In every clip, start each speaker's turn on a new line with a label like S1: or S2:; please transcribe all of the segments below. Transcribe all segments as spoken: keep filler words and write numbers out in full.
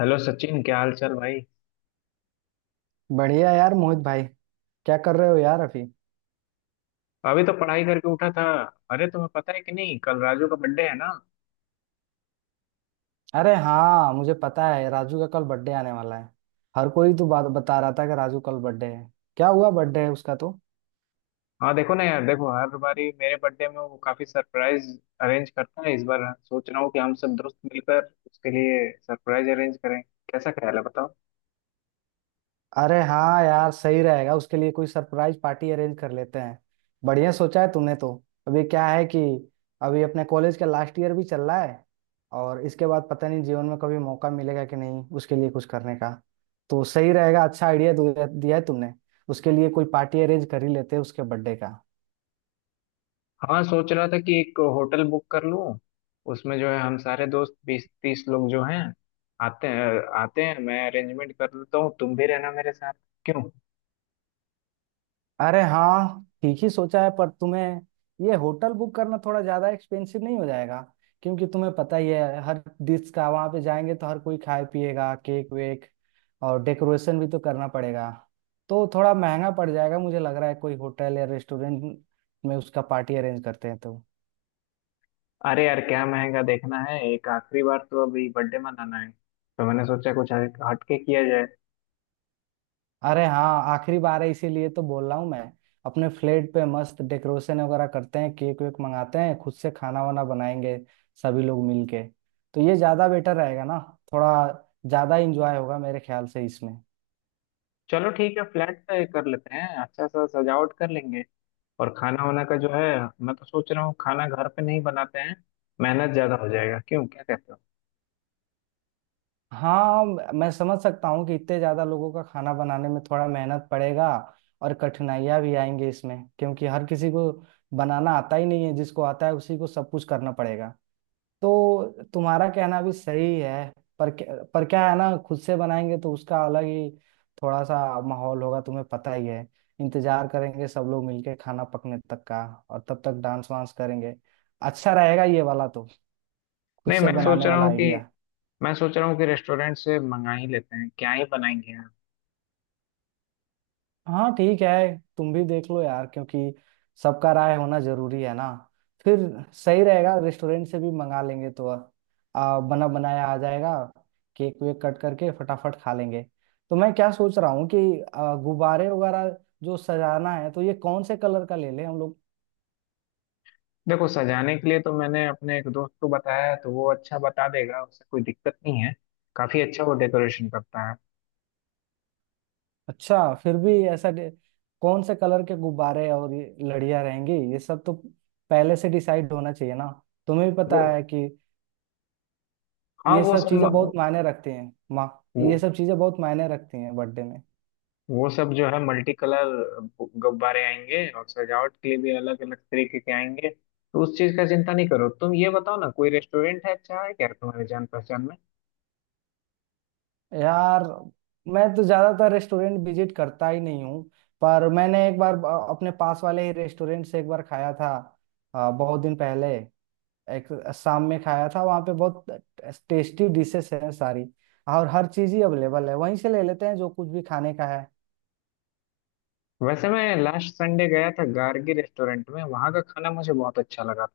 S1: Hello Sachin, क्या हाल चाल भाई।
S2: बढ़िया यार मोहित भाई। क्या कर रहे हो यार अभी?
S1: अभी तो पढ़ाई करके उठा था। अरे तुम्हें पता है कि नहीं, कल राजू का बर्थडे है ना।
S2: अरे हाँ मुझे पता है राजू का कल बर्थडे आने वाला है। हर कोई तो बात बता रहा था कि राजू कल बर्थडे है। क्या हुआ बर्थडे है उसका तो।
S1: हाँ देखो ना यार, देखो हर बारी मेरे बर्थडे में वो काफी सरप्राइज अरेंज करता है। इस बार सोच रहा हूँ कि हम सब दोस्त मिलकर उसके लिए सरप्राइज अरेंज करें। कैसा ख्याल है बताओ।
S2: अरे हाँ यार सही रहेगा उसके लिए कोई सरप्राइज पार्टी अरेंज कर लेते हैं। बढ़िया सोचा है तूने तो। अभी क्या है कि अभी अपने कॉलेज का लास्ट ईयर भी चल रहा है और इसके बाद पता नहीं जीवन में कभी मौका मिलेगा कि नहीं उसके लिए कुछ करने का। तो सही रहेगा, अच्छा आइडिया दिया दिया है तुमने। उसके लिए कोई पार्टी अरेंज कर ही लेते हैं उसके बर्थडे का।
S1: हाँ सोच रहा था कि एक होटल बुक कर लूँ। उसमें जो है हम सारे दोस्त बीस तीस लोग जो हैं आते हैं। आते हैं मैं अरेंजमेंट कर लेता हूँ, तुम भी रहना मेरे साथ, क्यों।
S2: अरे हाँ ठीक ही सोचा है, पर तुम्हें ये होटल बुक करना थोड़ा ज्यादा एक्सपेंसिव नहीं हो जाएगा? क्योंकि तुम्हें पता ही है हर डिश का वहां पे जाएंगे तो हर कोई खाए पिएगा केक वेक, और डेकोरेशन भी तो करना पड़ेगा। तो थोड़ा महंगा पड़ जाएगा मुझे लग रहा है, कोई होटल या रेस्टोरेंट में उसका पार्टी अरेंज करते हैं तो।
S1: अरे यार क्या महंगा देखना है, एक आखिरी बार तो अभी बर्थडे मनाना है, तो मैंने सोचा कुछ हट- हटके किया जाए।
S2: अरे हाँ आखिरी बार है इसीलिए तो बोल रहा हूँ मैं। अपने फ्लेट पे मस्त डेकोरेशन वगैरह करते हैं, केक वेक मंगाते हैं, खुद से खाना वाना बनाएंगे सभी लोग मिलके। तो ये ज्यादा बेटर रहेगा ना? थोड़ा ज्यादा इंजॉय होगा मेरे ख्याल से इसमें।
S1: चलो ठीक है, फ्लैट पे कर लेते हैं, अच्छा सा सजावट कर लेंगे। और खाना वाना का जो है, मैं तो सोच रहा हूँ खाना घर पे नहीं बनाते हैं, मेहनत ज्यादा हो जाएगा, क्यों, क्या कहते हो।
S2: हाँ, मैं समझ सकता हूँ कि इतने ज्यादा लोगों का खाना बनाने में थोड़ा मेहनत पड़ेगा और कठिनाइयाँ भी आएंगी इसमें, क्योंकि हर किसी को बनाना आता ही नहीं है, जिसको आता है उसी को सब कुछ करना पड़ेगा। तो तुम्हारा कहना भी सही है। पर क्या- पर क्या है ना, खुद से बनाएंगे तो उसका अलग ही थोड़ा सा माहौल होगा। तुम्हें पता ही है, इंतजार करेंगे सब लोग मिलके खाना पकने तक का, और तब तक डांस वांस करेंगे। अच्छा रहेगा ये वाला तो, खुद
S1: नहीं
S2: से
S1: मैं सोच
S2: बनाने
S1: रहा
S2: वाला
S1: हूँ कि
S2: आइडिया।
S1: मैं सोच रहा हूँ कि रेस्टोरेंट से मंगा ही लेते हैं, क्या ही बनाएंगे यार।
S2: हाँ ठीक है तुम भी देख लो यार, क्योंकि सबका राय होना जरूरी है ना। फिर सही रहेगा, रेस्टोरेंट से भी मंगा लेंगे तो आ, बना बनाया आ जाएगा। केक वेक कट करके फटाफट खा लेंगे। तो मैं क्या सोच रहा हूँ कि आ, गुब्बारे वगैरह जो सजाना है तो ये कौन से कलर का ले लें हम लोग?
S1: देखो सजाने के लिए तो मैंने अपने एक दोस्त को बताया है, तो वो अच्छा बता देगा, उससे कोई दिक्कत नहीं है। काफी अच्छा वो डेकोरेशन करता है।
S2: अच्छा फिर भी ऐसा डे- कौन से कलर के गुब्बारे और ये लड़ियाँ रहेंगी ये सब तो पहले से डिसाइड होना चाहिए ना। तुम्हें भी
S1: वो
S2: पता है कि
S1: हाँ
S2: ये
S1: वो
S2: सब चीजें
S1: सब
S2: बहुत मायने रखती हैं माँ।
S1: वो
S2: ये सब चीजें बहुत मायने रखती हैं बर्थडे में।
S1: वो सब जो है मल्टी कलर गुब्बारे आएंगे, और सजावट के लिए भी अलग अलग तरीके के आएंगे, तो उस चीज का चिंता नहीं करो। तुम ये बताओ ना, कोई रेस्टोरेंट है अच्छा है क्या तुम्हारे जान पहचान में।
S2: यार मैं तो ज्यादातर रेस्टोरेंट विजिट करता ही नहीं हूँ। पर मैंने एक बार अ, अपने पास वाले ही रेस्टोरेंट से एक बार खाया था, अ, बहुत दिन पहले, एक शाम में खाया था वहाँ पे। बहुत टेस्टी डिशेस हैं सारी, और हर चीज ही अवेलेबल है, वहीं से ले लेते हैं जो कुछ भी खाने का है।
S1: वैसे मैं लास्ट संडे गया था गार्गी रेस्टोरेंट में, वहां का खाना मुझे बहुत अच्छा लगा।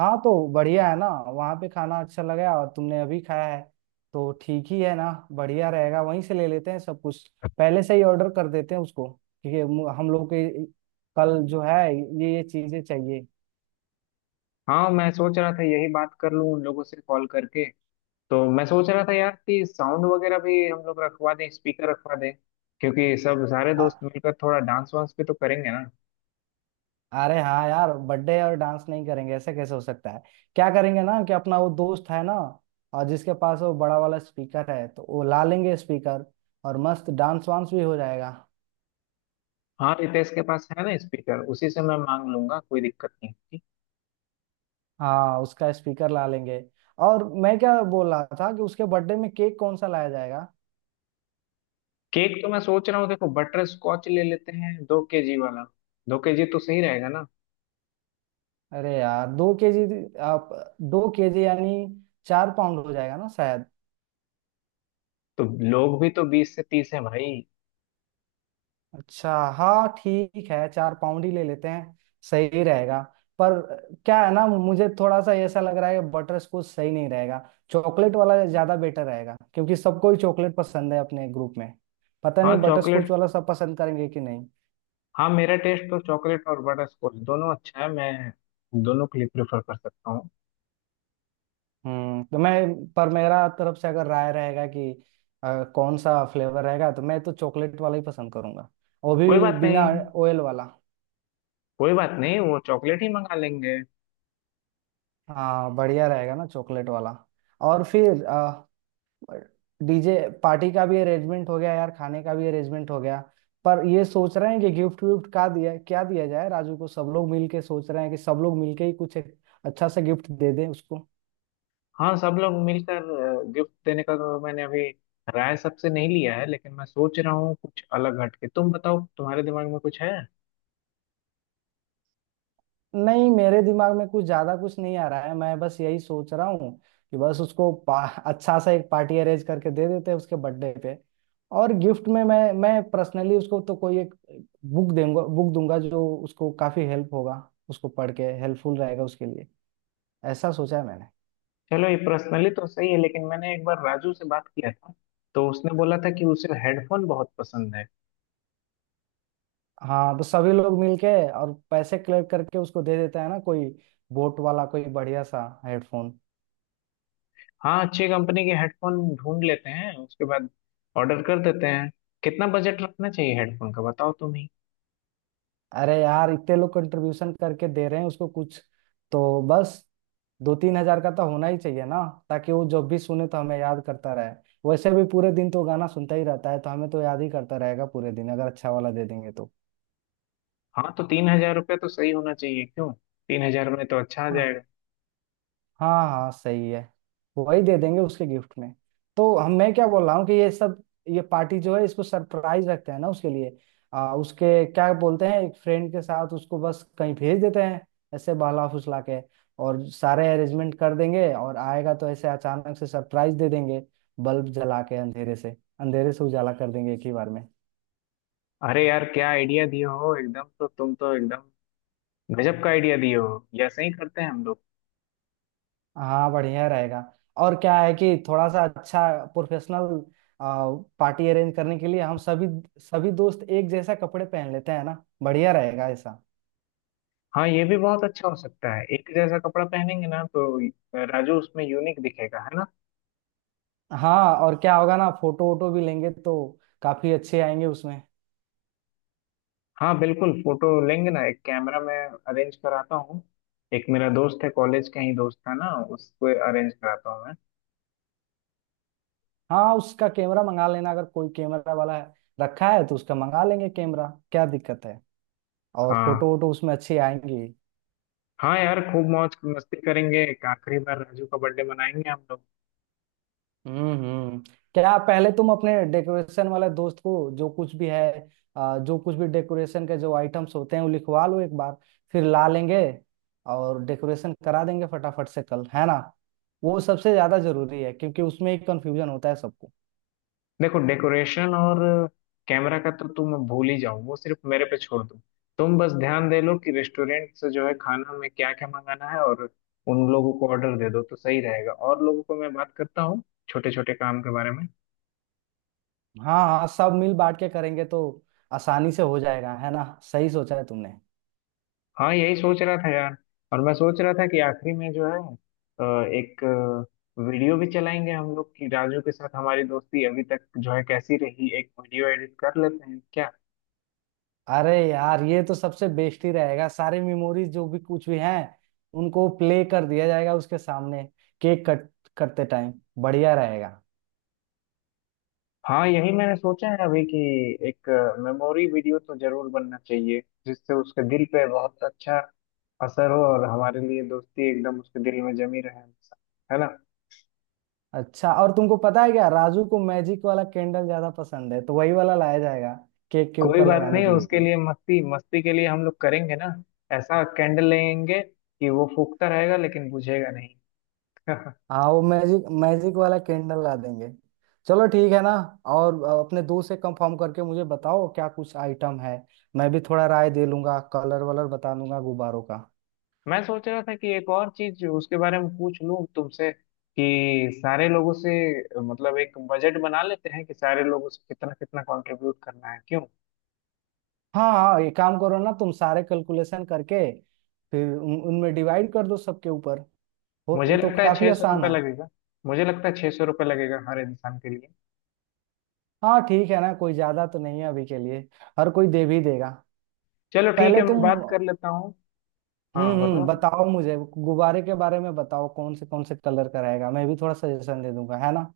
S2: हाँ तो बढ़िया है ना, वहाँ पे खाना अच्छा लगा और तुमने अभी खाया है तो ठीक ही है ना, बढ़िया रहेगा वहीं से ले लेते हैं सब कुछ। पहले से ही ऑर्डर कर देते हैं उसको, क्योंकि मु- हम लोग के कल जो है ये ये चीजें चाहिए।
S1: हाँ मैं सोच रहा था यही बात कर लूँ उन लोगों से कॉल करके। तो मैं सोच रहा था यार कि साउंड वगैरह भी हम लोग रखवा दें, स्पीकर रखवा दें, क्योंकि सब सारे
S2: आ,
S1: दोस्त मिलकर थोड़ा डांस वांस भी तो करेंगे ना।
S2: अरे हाँ यार बर्थडे और डांस नहीं करेंगे ऐसा कैसे हो सकता है? क्या करेंगे ना कि अपना वो दोस्त है ना, और जिसके पास वो बड़ा वाला स्पीकर है तो वो ला लेंगे स्पीकर, और मस्त डांस वांस भी हो जाएगा।
S1: हाँ रितेश के पास है ना स्पीकर, उसी से मैं मांग लूंगा, कोई दिक्कत नहीं होगी।
S2: हाँ उसका स्पीकर ला लेंगे। और मैं क्या बोल रहा था कि उसके बर्थडे में केक कौन सा लाया जाएगा?
S1: केक तो मैं सोच रहा हूँ, देखो बटर स्कॉच ले लेते हैं, दो केजी वाला। दो केजी तो सही रहेगा ना।
S2: अरे यार दो केजी? आप दो केजी यानी चार पाउंड हो जाएगा ना शायद।
S1: तो लोग भी तो बीस से तीस हैं भाई।
S2: अच्छा, हाँ ठीक है चार पाउंड ही ले लेते हैं। सही रहेगा। पर क्या है ना, मुझे थोड़ा सा ऐसा लग रहा है कि बटर स्कॉच सही नहीं रहेगा। चॉकलेट वाला ज्यादा बेटर रहेगा, क्योंकि सबको ही चॉकलेट पसंद है अपने ग्रुप में। पता
S1: हाँ
S2: नहीं बटर स्कॉच
S1: चॉकलेट।
S2: वाला सब पसंद करेंगे कि नहीं।
S1: हाँ मेरा टेस्ट तो चॉकलेट और बटर स्कॉच दोनों अच्छा है, मैं दोनों के लिए प्रेफर कर सकता हूँ।
S2: हम्म तो मैं पर मेरा तरफ से अगर राय रहेगा कि अ, कौन सा फ्लेवर रहेगा तो मैं तो चॉकलेट वाला ही पसंद करूंगा, वो
S1: कोई
S2: भी
S1: बात
S2: बिना
S1: नहीं।
S2: ऑयल वाला।
S1: कोई बात नहीं, वो चॉकलेट ही मंगा लेंगे।
S2: हाँ बढ़िया रहेगा ना चॉकलेट वाला। और फिर डीजे पार्टी का भी अरेंजमेंट हो गया यार, खाने का भी अरेंजमेंट हो गया। पर ये सोच रहे हैं कि गिफ्ट विफ्ट का दिया क्या दिया जाए राजू को, सब लोग मिल के सोच रहे हैं कि सब लोग मिल के ही कुछ एक अच्छा सा गिफ्ट दे दें उसको।
S1: हाँ सब लोग मिलकर गिफ्ट देने का तो मैंने अभी राय सबसे नहीं लिया है, लेकिन मैं सोच रहा हूँ कुछ अलग हटके। तुम बताओ, तुम्हारे दिमाग में कुछ है।
S2: नहीं, मेरे दिमाग में कुछ ज्यादा कुछ नहीं आ रहा है, मैं बस यही सोच रहा हूँ कि बस उसको पा, अच्छा सा एक पार्टी अरेंज करके दे देते हैं उसके बर्थडे पे। और गिफ्ट में मैं मैं पर्सनली उसको तो कोई एक बुक देंगे बुक दूंगा जो उसको काफी हेल्प होगा, उसको पढ़ के हेल्पफुल रहेगा उसके लिए। ऐसा सोचा है मैंने।
S1: चलो ये पर्सनली तो सही है, लेकिन मैंने एक बार राजू से बात किया था, तो उसने बोला था कि उसे हेडफोन बहुत पसंद है।
S2: हाँ तो सभी लोग मिलके और पैसे कलेक्ट करके उसको दे देता है ना कोई बोट वाला कोई बढ़िया सा हेडफोन।
S1: हाँ अच्छी कंपनी के हेडफोन ढूंढ लेते हैं, उसके बाद ऑर्डर कर देते हैं। कितना बजट रखना चाहिए हेडफोन का, बताओ तुम ही।
S2: अरे यार इतने लोग कंट्रीब्यूशन करके दे रहे हैं उसको कुछ तो बस, दो तीन हजार का तो होना ही चाहिए ना। ताकि वो जब भी सुने तो हमें याद करता रहे। वैसे भी पूरे दिन तो गाना सुनता ही रहता है, तो हमें तो याद ही करता रहेगा पूरे दिन अगर अच्छा वाला दे देंगे तो।
S1: हाँ तो तीन हजार रुपये तो सही होना चाहिए, क्यों। तीन हजार में तो अच्छा आ
S2: हाँ।
S1: जाएगा।
S2: हाँ हाँ सही है। वही दे देंगे उसके गिफ्ट में। तो हम मैं क्या बोल रहा हूँ कि ये सब, ये पार्टी जो है इसको सरप्राइज रखते हैं ना उसके लिए। आ, उसके क्या बोलते हैं, एक फ्रेंड के साथ उसको बस कहीं भेज देते हैं ऐसे बहला फुसला के, और सारे अरेंजमेंट कर देंगे, और आएगा तो ऐसे अचानक से सरप्राइज दे देंगे। बल्ब जला के अंधेरे से अंधेरे से उजाला कर देंगे एक ही बार में।
S1: अरे यार क्या आइडिया दिए हो एकदम, तो तुम तो एकदम गजब का आइडिया दिए हो। ये ऐसे ही करते हैं हम लोग।
S2: हाँ बढ़िया रहेगा। और क्या है कि थोड़ा सा अच्छा प्रोफेशनल पार्टी अरेंज करने के लिए हम सभी सभी दोस्त एक जैसा कपड़े पहन लेते हैं ना। बढ़िया रहेगा ऐसा।
S1: हाँ ये भी बहुत अच्छा हो सकता है, एक जैसा कपड़ा पहनेंगे ना तो राजू उसमें यूनिक दिखेगा, है ना।
S2: हाँ और क्या होगा ना, फोटो वोटो भी लेंगे तो काफी अच्छे आएंगे उसमें।
S1: हाँ बिल्कुल फोटो लेंगे ना, एक कैमरा मैं अरेंज कराता हूँ। एक मेरा दोस्त है कॉलेज का ही दोस्त था ना, उसको अरेंज कराता हूँ मैं।
S2: हाँ उसका कैमरा मंगा लेना, अगर कोई कैमरा वाला है रखा है तो उसका मंगा लेंगे कैमरा, क्या दिक्कत है। और फोटो
S1: हाँ
S2: वोटो उसमें अच्छी आएंगी।
S1: हाँ यार, खूब मौज मस्ती करेंगे, एक आखिरी बार राजू का बर्थडे मनाएंगे हम लोग।
S2: हम्म हम्म। क्या पहले तुम अपने डेकोरेशन वाले दोस्त को जो कुछ भी है, आ, जो कुछ भी डेकोरेशन के जो आइटम्स होते हैं वो लिखवा लो एक बार। फिर ला लेंगे और डेकोरेशन करा देंगे फटाफट से, कल है ना। वो सबसे ज्यादा जरूरी है क्योंकि उसमें ही कंफ्यूजन होता है सबको।
S1: देखो डेकोरेशन और कैमरा का तो तुम भूल ही जाओ, वो सिर्फ मेरे पे छोड़ दो। तुम बस ध्यान दे लो कि रेस्टोरेंट से जो है खाना में क्या क्या मंगाना है, और उन लोगों को ऑर्डर दे दो तो सही रहेगा, और लोगों को मैं बात करता हूँ छोटे छोटे काम के बारे में।
S2: हाँ हाँ, सब मिल बांट के करेंगे तो आसानी से हो जाएगा है ना। सही सोचा है तुमने।
S1: हाँ यही सोच रहा था यार। और मैं सोच रहा था कि आखिरी में जो है अ, एक अ, वीडियो भी चलाएंगे हम लोग, कि राजू के साथ हमारी दोस्ती अभी तक जो है कैसी रही, एक वीडियो एडिट कर लेते हैं क्या।
S2: अरे यार ये तो सबसे बेस्ट ही रहेगा, सारे मेमोरीज जो भी कुछ भी हैं उनको प्ले कर दिया जाएगा उसके सामने, केक कट करते टाइम। बढ़िया रहेगा।
S1: हाँ यही मैंने सोचा है अभी कि एक मेमोरी वीडियो तो जरूर बनना चाहिए, जिससे उसके दिल पे बहुत अच्छा असर हो, और हमारे लिए दोस्ती एकदम उसके दिल में जमी रहे हमेशा, है ना।
S2: अच्छा, और तुमको पता है क्या, राजू को मैजिक वाला कैंडल ज्यादा पसंद है तो वही वाला लाया जाएगा केक के
S1: कोई
S2: ऊपर
S1: बात
S2: लगाने
S1: नहीं,
S2: के
S1: उसके
S2: लिए।
S1: लिए मस्ती मस्ती के लिए हम लोग करेंगे ना। ऐसा कैंडल लेंगे कि वो फूकता रहेगा लेकिन बुझेगा नहीं।
S2: हाँ वो मैजिक मैजिक वाला कैंडल ला देंगे। चलो ठीक है ना। और अ, अपने दोस्त से कंफर्म करके मुझे बताओ क्या कुछ आइटम है, मैं भी थोड़ा राय दे लूंगा, कलर वलर बता दूंगा गुब्बारों का।
S1: मैं सोच रहा था कि एक और चीज उसके बारे में पूछ लूं तुमसे, कि सारे लोगों से, मतलब एक बजट बना लेते हैं कि सारे लोगों से कितना कितना कंट्रीब्यूट करना है, क्यों।
S2: हाँ हाँ, ये काम करो ना तुम, सारे कैलकुलेशन करके फिर उन, उनमें डिवाइड कर दो सबके ऊपर। वो,
S1: मुझे
S2: वो तो
S1: लगता है
S2: काफी
S1: छह सौ
S2: आसान
S1: रुपये
S2: है।
S1: लगेगा मुझे लगता है छह सौ रुपये लगेगा हर इंसान के लिए।
S2: हाँ ठीक है ना, कोई ज्यादा तो नहीं है अभी के लिए। हर कोई दे भी देगा।
S1: चलो ठीक
S2: पहले
S1: है,
S2: तुम।
S1: मैं बात कर लेता हूँ।
S2: हम्म
S1: हाँ
S2: हम्म,
S1: बताओ।
S2: बताओ मुझे गुब्बारे के बारे में, बताओ कौन से कौन से कलर का रहेगा, मैं भी थोड़ा सजेशन दे दूंगा है ना।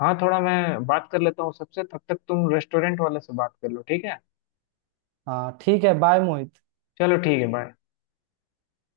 S1: हाँ थोड़ा मैं बात कर लेता हूँ सबसे, तब तक तुम रेस्टोरेंट वाले से बात कर लो, ठीक है।
S2: हाँ ठीक है, बाय मोहित।
S1: चलो ठीक है, बाय।